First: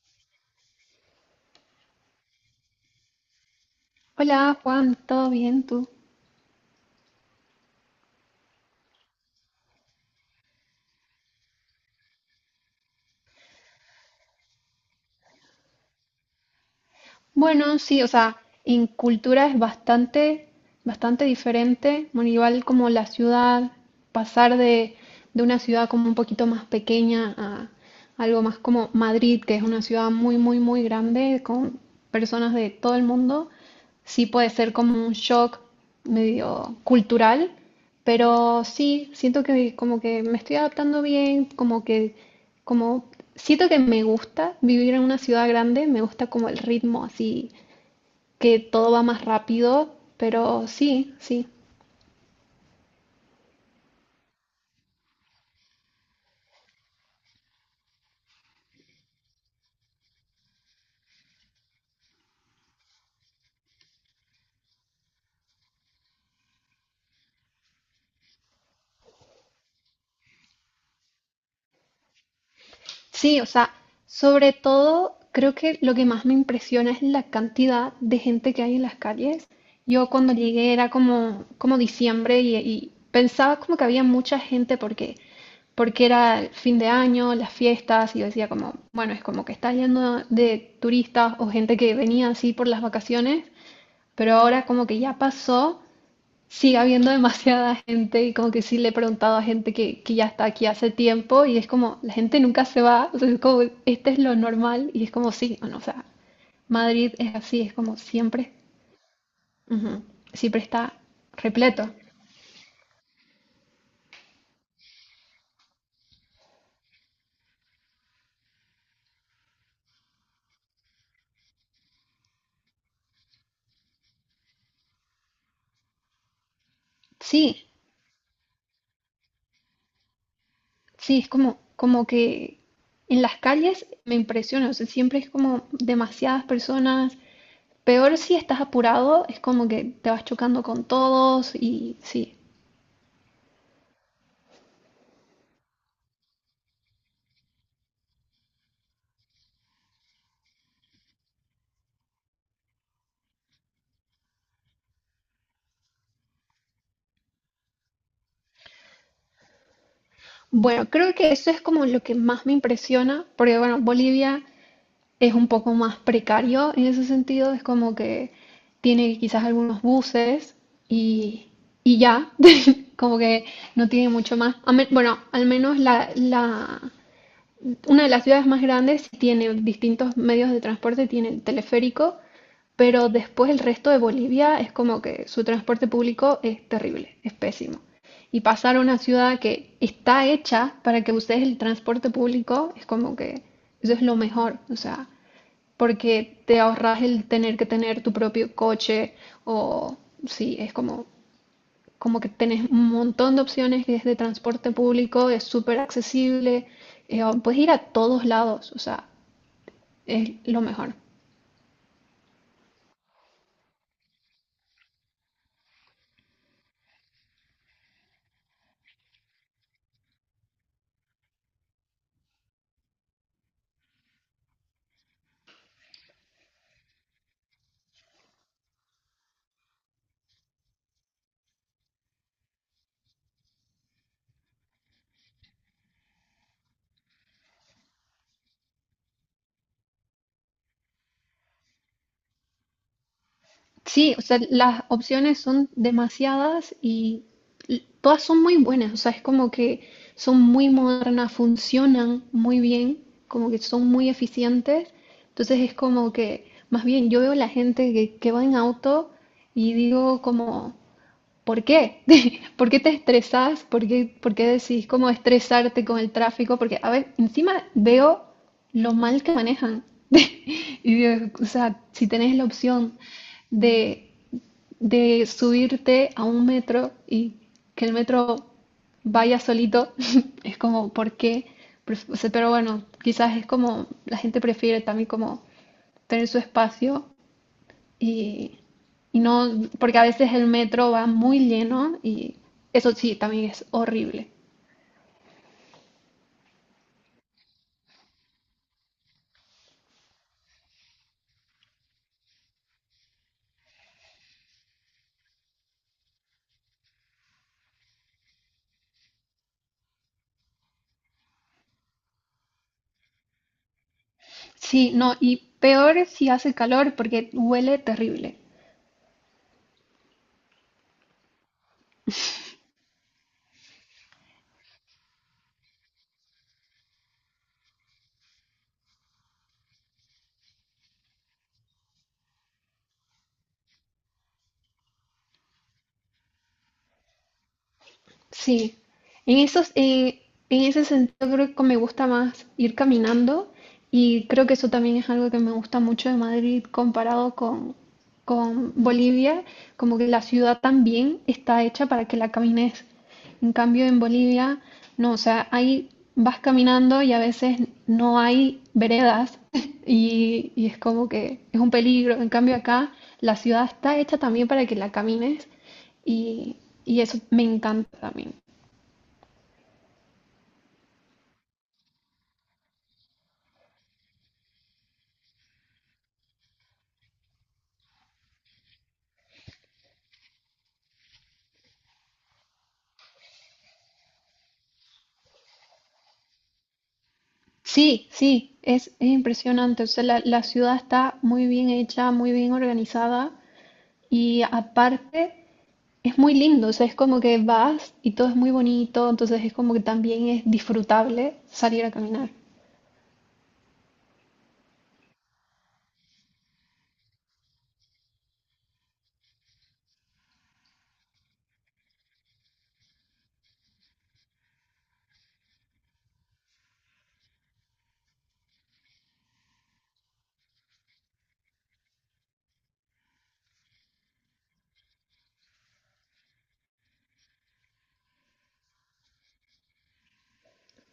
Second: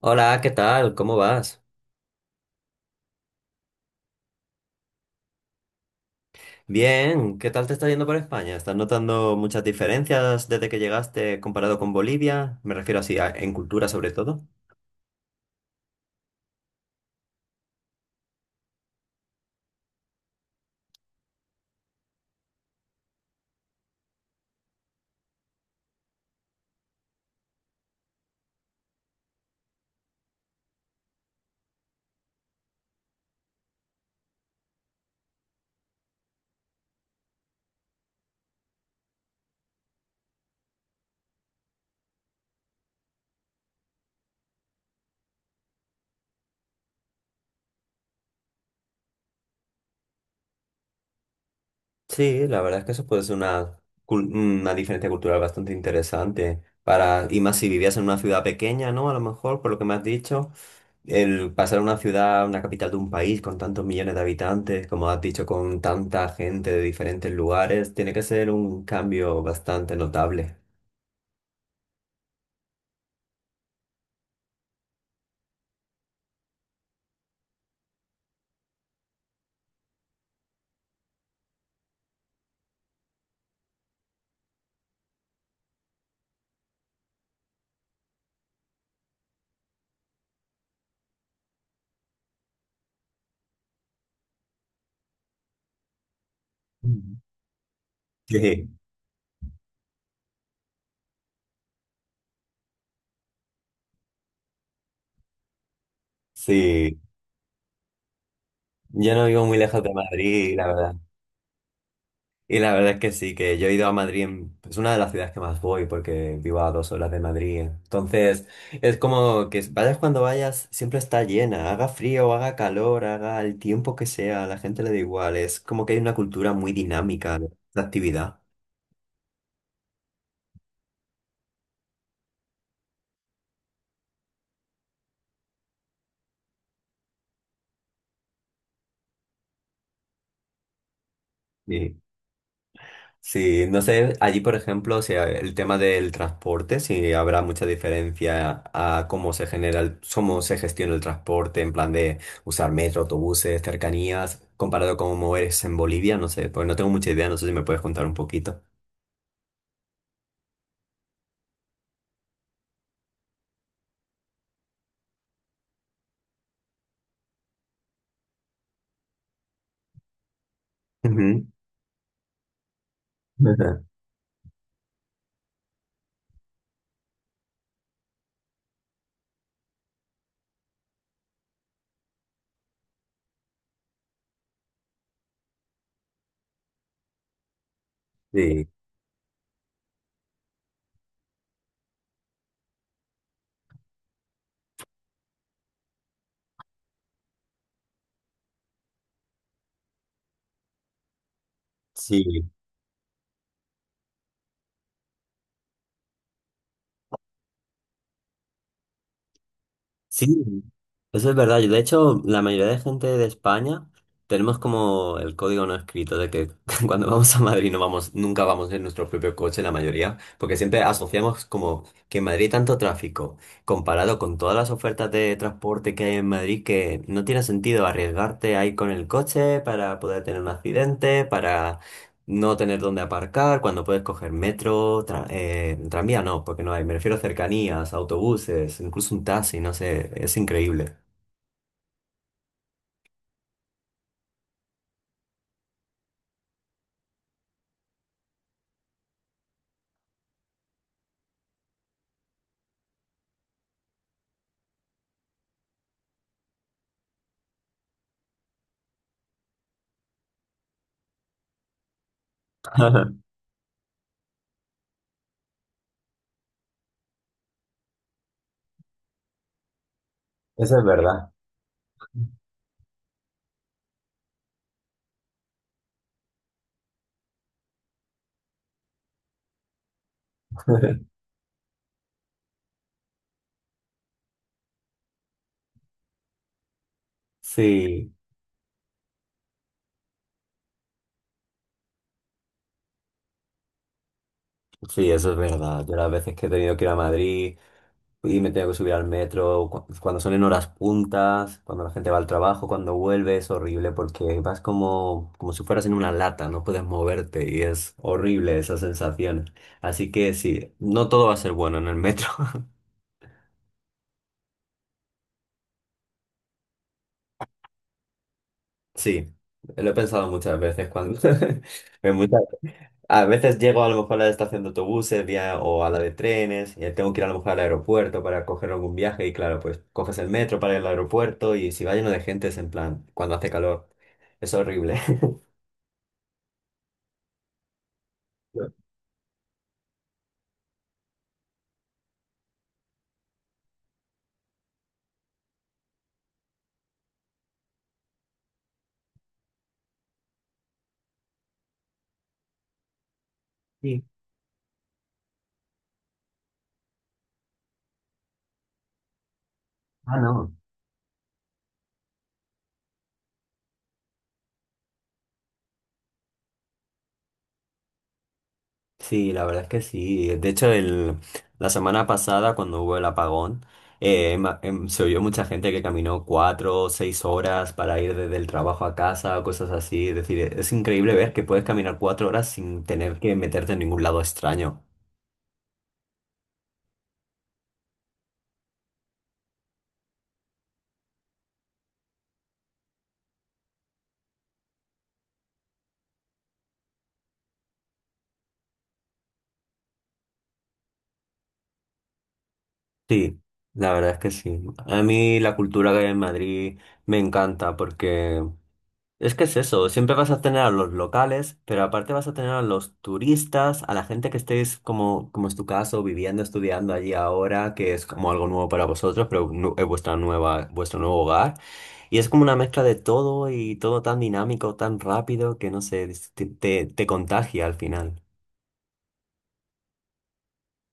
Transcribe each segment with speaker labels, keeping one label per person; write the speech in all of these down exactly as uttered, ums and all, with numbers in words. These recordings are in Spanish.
Speaker 1: Hola, ¿qué tal? ¿Cómo vas?
Speaker 2: Hola Juan, ¿todo bien tú?
Speaker 1: Bien, ¿qué tal te está yendo por España? ¿Estás notando muchas diferencias desde que llegaste comparado con Bolivia? Me refiero así, a- en cultura sobre todo.
Speaker 2: Bueno, sí, o sea, en cultura es bastante, bastante diferente. Bueno, igual como la ciudad, pasar de, de una ciudad como un poquito más pequeña a algo más como Madrid, que es una ciudad muy, muy, muy grande, con personas de todo el mundo. Sí puede ser como un shock medio cultural, pero sí, siento que como que me estoy adaptando bien, como que, como, siento que me gusta vivir en una ciudad grande, me gusta como el ritmo así, que todo va más rápido, pero sí, sí.
Speaker 1: Sí, la verdad es que eso puede ser una, cul- una diferencia cultural bastante interesante. Para, y más si vivías en una ciudad pequeña, ¿no? A lo mejor, por lo que me has dicho, el pasar a una ciudad, una capital de un país con tantos millones de habitantes, como has dicho, con tanta gente de diferentes lugares, tiene que ser un cambio bastante notable.
Speaker 2: Sí, o sea, sobre todo creo que lo que más me impresiona es la cantidad de gente que hay en las calles. Yo cuando llegué era como, como diciembre y, y pensaba como que había mucha gente porque, porque era el fin de año, las fiestas, y yo decía como, bueno, es como que está lleno de turistas o gente que venía así por las vacaciones, pero ahora como que ya pasó, sigue habiendo
Speaker 1: Mm.
Speaker 2: demasiada gente y como que
Speaker 1: Sí.
Speaker 2: sí le he preguntado a gente que, que ya está aquí hace tiempo y es como, la gente nunca se va, o sea, es como, este es lo normal y es como, sí, bueno, o sea,
Speaker 1: Sí,
Speaker 2: Madrid es así, es como siempre,
Speaker 1: yo no vivo muy lejos de
Speaker 2: ujú,
Speaker 1: Madrid, y
Speaker 2: siempre
Speaker 1: la verdad.
Speaker 2: está repleto.
Speaker 1: Y la verdad es que sí, que yo he ido a Madrid, en- es una de las ciudades que más voy porque vivo a dos horas de Madrid. Entonces, es como que vayas cuando vayas, siempre está llena, haga frío, haga calor, haga el tiempo que sea, a la gente le da igual. Es como que hay una cultura muy dinámica de
Speaker 2: Sí,
Speaker 1: de actividad.
Speaker 2: sí, es como, como que en las calles me impresiona, o sea, siempre es como demasiadas personas. Peor si estás apurado, es como que te vas chocando con todos y sí.
Speaker 1: Sí, no sé, allí por ejemplo, si el tema del transporte, si habrá mucha diferencia a cómo se genera, el- cómo se gestiona el transporte, en plan de usar metro, autobuses, cercanías, comparado con moverse en Bolivia, no sé, pues no tengo mucha idea, no sé si me puedes contar un poquito.
Speaker 2: Bueno, creo que eso es como lo que más me impresiona, porque bueno, Bolivia es un poco más precario en ese sentido, es como que tiene quizás algunos buses
Speaker 1: Ujú.
Speaker 2: y, y ya, como que no tiene mucho más. A me- Bueno, al menos la, la, una de las ciudades más grandes tiene distintos medios de transporte, tiene el teleférico, pero después el resto de Bolivia es como que su transporte público es terrible, es pésimo. Y
Speaker 1: Sí,
Speaker 2: pasar a una ciudad que está hecha para que uses el transporte público es como que eso es lo mejor, o sea, porque te ahorras el tener que tener tu propio coche o sí, es como como que
Speaker 1: sí.
Speaker 2: tenés un montón de opciones que es de transporte público, es súper accesible, eh, puedes ir a todos lados, o sea,
Speaker 1: Sí,
Speaker 2: es lo mejor.
Speaker 1: eso es verdad. Yo, de hecho, la mayoría de gente de España tenemos como el código no escrito de que cuando vamos a Madrid no vamos, nunca vamos en nuestro propio coche, la mayoría, porque siempre asociamos como que en Madrid hay tanto tráfico, comparado con todas las ofertas de transporte que hay en Madrid, que no tiene sentido arriesgarte a ir con el coche para poder tener un accidente, para no tener dónde aparcar, cuando puedes coger metro, tra- eh, tranvía no, porque no hay, me refiero a cercanías, autobuses, incluso un taxi, no sé, es increíble.
Speaker 2: Sí, o sea, las opciones son demasiadas y l- todas son muy buenas, o sea, es como que son muy modernas, funcionan muy bien, como que son muy eficientes, entonces es como que, más bien, yo veo la gente que, que va en auto y digo como. ¿Por qué? ¿Por qué te estresas? ¿Por qué, por qué decís cómo estresarte con el tráfico? Porque, a ver, encima veo lo mal que manejan.
Speaker 1: Eso es
Speaker 2: Y
Speaker 1: verdad.
Speaker 2: digo, o sea, si tenés la opción de, de subirte a un metro y que el metro vaya solito, es como, ¿por qué? Pref- o sea, pero bueno, quizás es como, la gente prefiere también como tener su espacio
Speaker 1: Sí,
Speaker 2: y, y no, porque a veces el metro va muy lleno y eso sí, también es horrible.
Speaker 1: sí, eso es verdad. Yo las veces que he tenido que ir a Madrid y me tengo que subir al metro, cu- cuando son en horas puntas, cuando la gente va al trabajo, cuando vuelve, es horrible porque vas como, como si fueras en una lata, no puedes moverte y es horrible esa sensación. Así que sí, no todo va a ser bueno en el metro.
Speaker 2: Sí, no, y peor si hace calor porque huele terrible.
Speaker 1: Sí, lo he pensado muchas veces cuando en muchas- a veces llego a lo mejor a la estación de autobuses vía- o a la de trenes y tengo que ir a lo mejor al aeropuerto para coger algún viaje y claro, pues coges el metro para ir al aeropuerto y si va lleno de gente es en plan cuando hace calor. Es horrible.
Speaker 2: Sí, en esos, en, en ese sentido creo que me gusta más ir caminando y creo que eso también es algo que me gusta mucho de Madrid comparado con, con Bolivia, como que la ciudad también está hecha para que la camines. En cambio en
Speaker 1: Sí.
Speaker 2: Bolivia, no, o sea, ahí vas caminando y a veces no hay veredas,
Speaker 1: Ah, no.
Speaker 2: y, y es como que es un peligro. En cambio acá la ciudad está hecha también para que la camines. Y, y eso me encanta también.
Speaker 1: Sí, la verdad es que sí. De hecho, el, la semana pasada, cuando hubo el apagón, eh, ma- em, se oyó mucha gente que caminó cuatro o seis horas para ir desde el trabajo a casa o cosas así. Es decir, e, es increíble ver que puedes caminar cuatro horas sin tener que meterte en ningún lado extraño.
Speaker 2: Sí, sí, es, es impresionante. O sea, la, la ciudad está muy bien hecha, muy bien organizada y aparte es muy lindo. O sea, es como que vas y todo es muy bonito, entonces es como que también es disfrutable salir a caminar.
Speaker 1: Sí, la verdad es que sí. A mí la cultura que hay en Madrid me encanta porque es que es eso, siempre vas a tener a los locales, pero aparte vas a tener a los turistas, a la gente que estéis como, como es tu caso, viviendo, estudiando allí ahora, que es como algo nuevo para vosotros, pero nu- es vuestra nueva, vuestro nuevo hogar. Y es como una mezcla de todo y todo tan dinámico, tan rápido, que no sé, es- te, te te contagia al final.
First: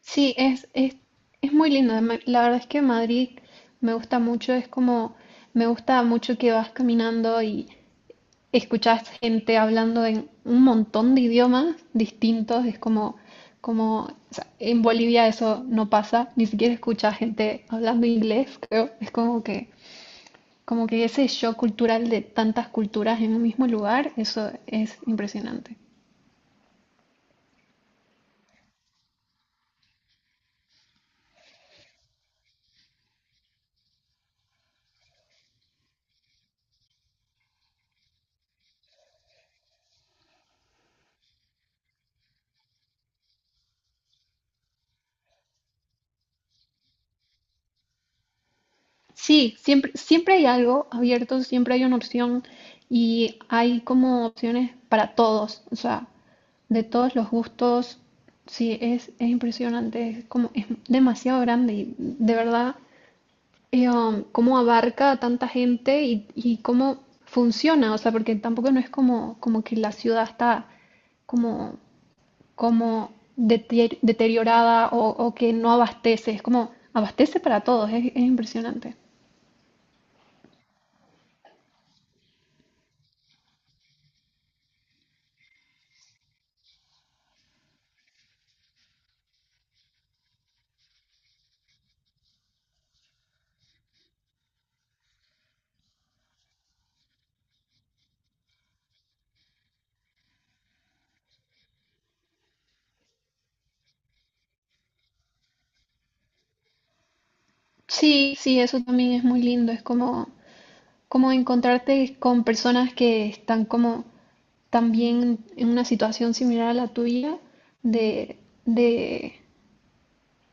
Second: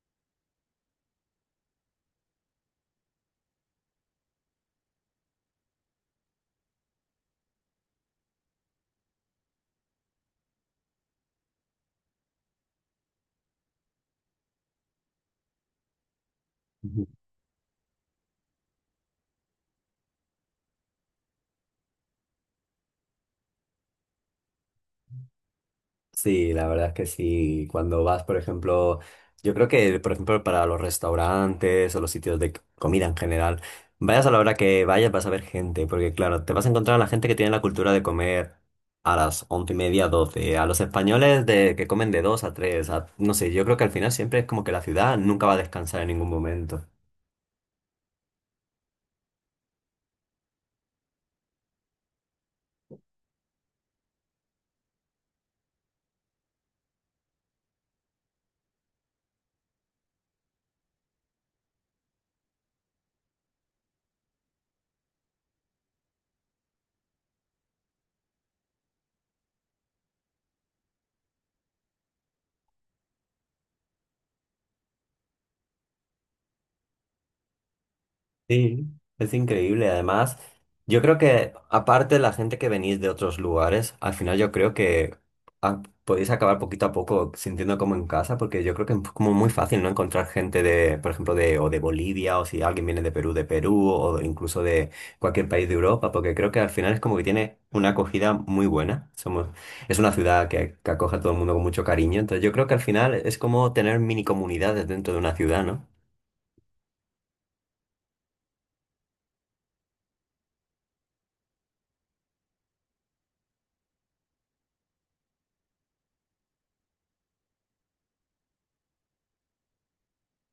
Speaker 2: Sí, es, es, es muy lindo. Ma- La verdad es que Madrid me gusta mucho, es como, me gusta mucho que vas caminando y escuchás gente hablando en un montón de idiomas distintos, es como, como, o sea, en Bolivia eso no pasa, ni siquiera escuchás gente hablando inglés, creo, es como que, como que ese shock cultural de tantas culturas en un mismo lugar, eso es impresionante.
Speaker 1: Sí, la verdad es que sí. Cuando vas, por ejemplo, yo creo que, por ejemplo, para los restaurantes o los sitios de c- comida en general, vayas a la hora que vayas, vas a ver gente, porque claro, te vas a encontrar a la gente que tiene la cultura de comer a las once y media, doce, a los españoles de que comen de dos a tres, a- no sé, yo creo que al final siempre es como que la ciudad nunca va a descansar en ningún momento.
Speaker 2: Sí, siempre, siempre hay algo abierto, siempre hay una opción y hay como opciones para todos, o sea, de todos los gustos. Sí, es, es impresionante, es como, es demasiado grande y de verdad eh, um, cómo abarca a tanta gente y, y cómo funciona, o sea, porque tampoco no es como, como que la ciudad está como, como deter- deteriorada o, o que no abastece, es como abastece para todos, es es
Speaker 1: Sí,
Speaker 2: impresionante.
Speaker 1: es increíble. Además, yo creo que aparte de la gente que venís de otros lugares, al final yo creo que ah, podéis acabar poquito a poco sintiendo como en casa, porque yo creo que es como muy fácil no encontrar gente de, por ejemplo, de o de Bolivia, o si alguien viene de Perú, de Perú, o incluso de cualquier país de Europa, porque creo que al final es como que tiene una acogida muy buena. Somos, es una ciudad que, que acoge a todo el mundo con mucho cariño, entonces yo creo que al final es como tener mini comunidades dentro de una ciudad, ¿no?
Speaker 2: Sí, sí, eso también es muy lindo. Es como, como encontrarte con personas que están como también en una situación similar a la tuya, de, de,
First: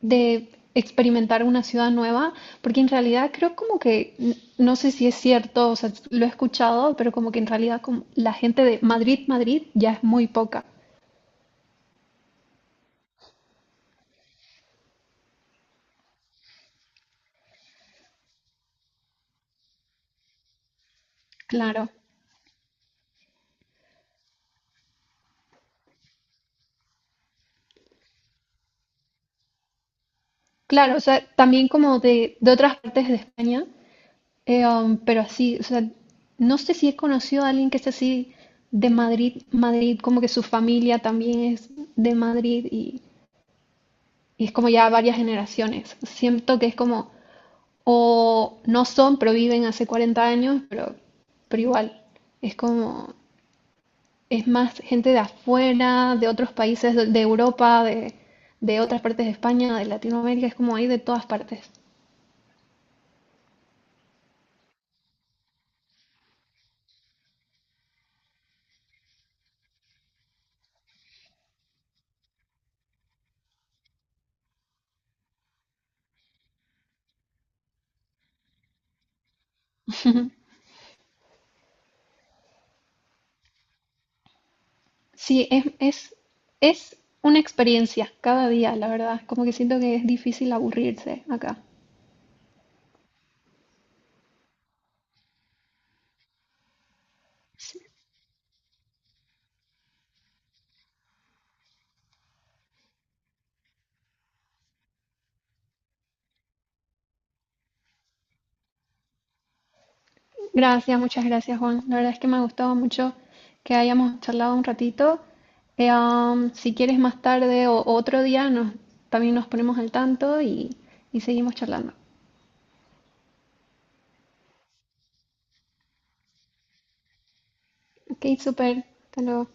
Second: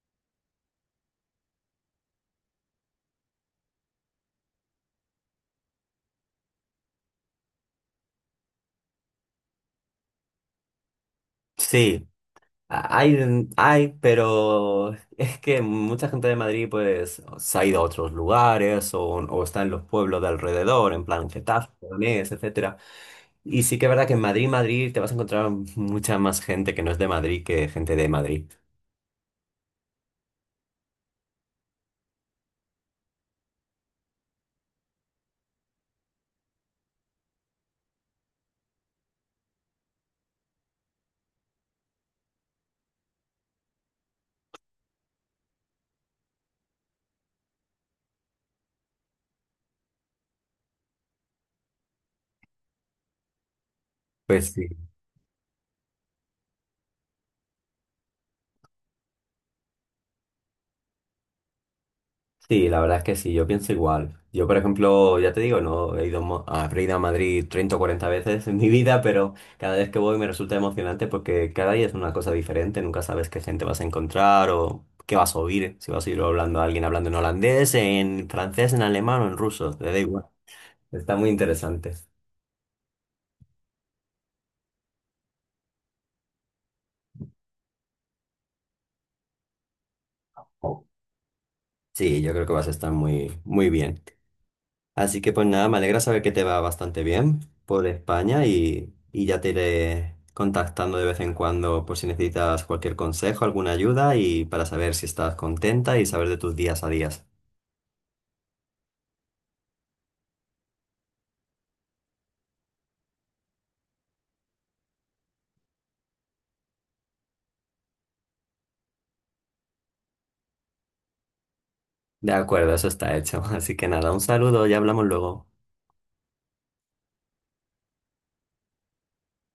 Speaker 2: de experimentar una ciudad nueva, porque en realidad creo como que, n- no sé si es cierto, o sea, lo he escuchado, pero como que en realidad como la gente de Madrid, Madrid ya es muy poca.
Speaker 1: Sí, Hay, hay, pero es que mucha gente de Madrid pues se ha ido a otros lugares o, o está en los pueblos de alrededor, en plan Getafe,
Speaker 2: Claro,
Speaker 1: Leganés, etcétera. Y sí que es verdad que en Madrid, Madrid, te vas a encontrar mucha más gente que no es de Madrid que gente de Madrid.
Speaker 2: claro, o sea, también como de, de, otras partes de España. Eh, um, pero así, o sea, no sé si he conocido a alguien que es así de Madrid, Madrid, como que su familia también es de Madrid y, y es como ya varias generaciones. Siento que es como, o no son, pero viven hace cuarenta años, pero, pero igual, es como, es
Speaker 1: Pues sí.
Speaker 2: más gente de afuera, de otros países, de, de, Europa, de, de otras partes de España, de Latinoamérica, es como hay de todas partes.
Speaker 1: Sí, la verdad es que sí, yo pienso igual. Yo, por ejemplo, ya te digo, no he ido mo- a- habré ido a Madrid treinta o cuarenta veces en mi vida, pero cada vez que voy me resulta emocionante porque cada día es una cosa diferente, nunca sabes qué gente vas a encontrar o qué vas a oír, si vas a oír hablando a alguien hablando en holandés, en francés, en alemán o en ruso, te da igual. Está muy interesante.
Speaker 2: Sí, es, es, es una experiencia cada día, la verdad. Como que siento que es difícil aburrirse acá.
Speaker 1: Sí, yo creo que vas a estar muy, muy bien. Así que pues nada, me alegra saber que te va bastante bien
Speaker 2: Sí.
Speaker 1: por España y, y ya te iré contactando de vez en cuando por si necesitas cualquier consejo, alguna ayuda y para saber si estás contenta y saber de tus días a días.
Speaker 2: Gracias, muchas gracias, Juan. La verdad es que me ha gustado mucho que hayamos charlado un ratito. Eh, am, si quieres más tarde o o otro día, nos, también nos ponemos al tanto y, y seguimos charlando.
Speaker 1: De acuerdo, eso está hecho. Así que nada, un saludo, ya hablamos luego.
Speaker 2: Ok, súper. Hasta luego.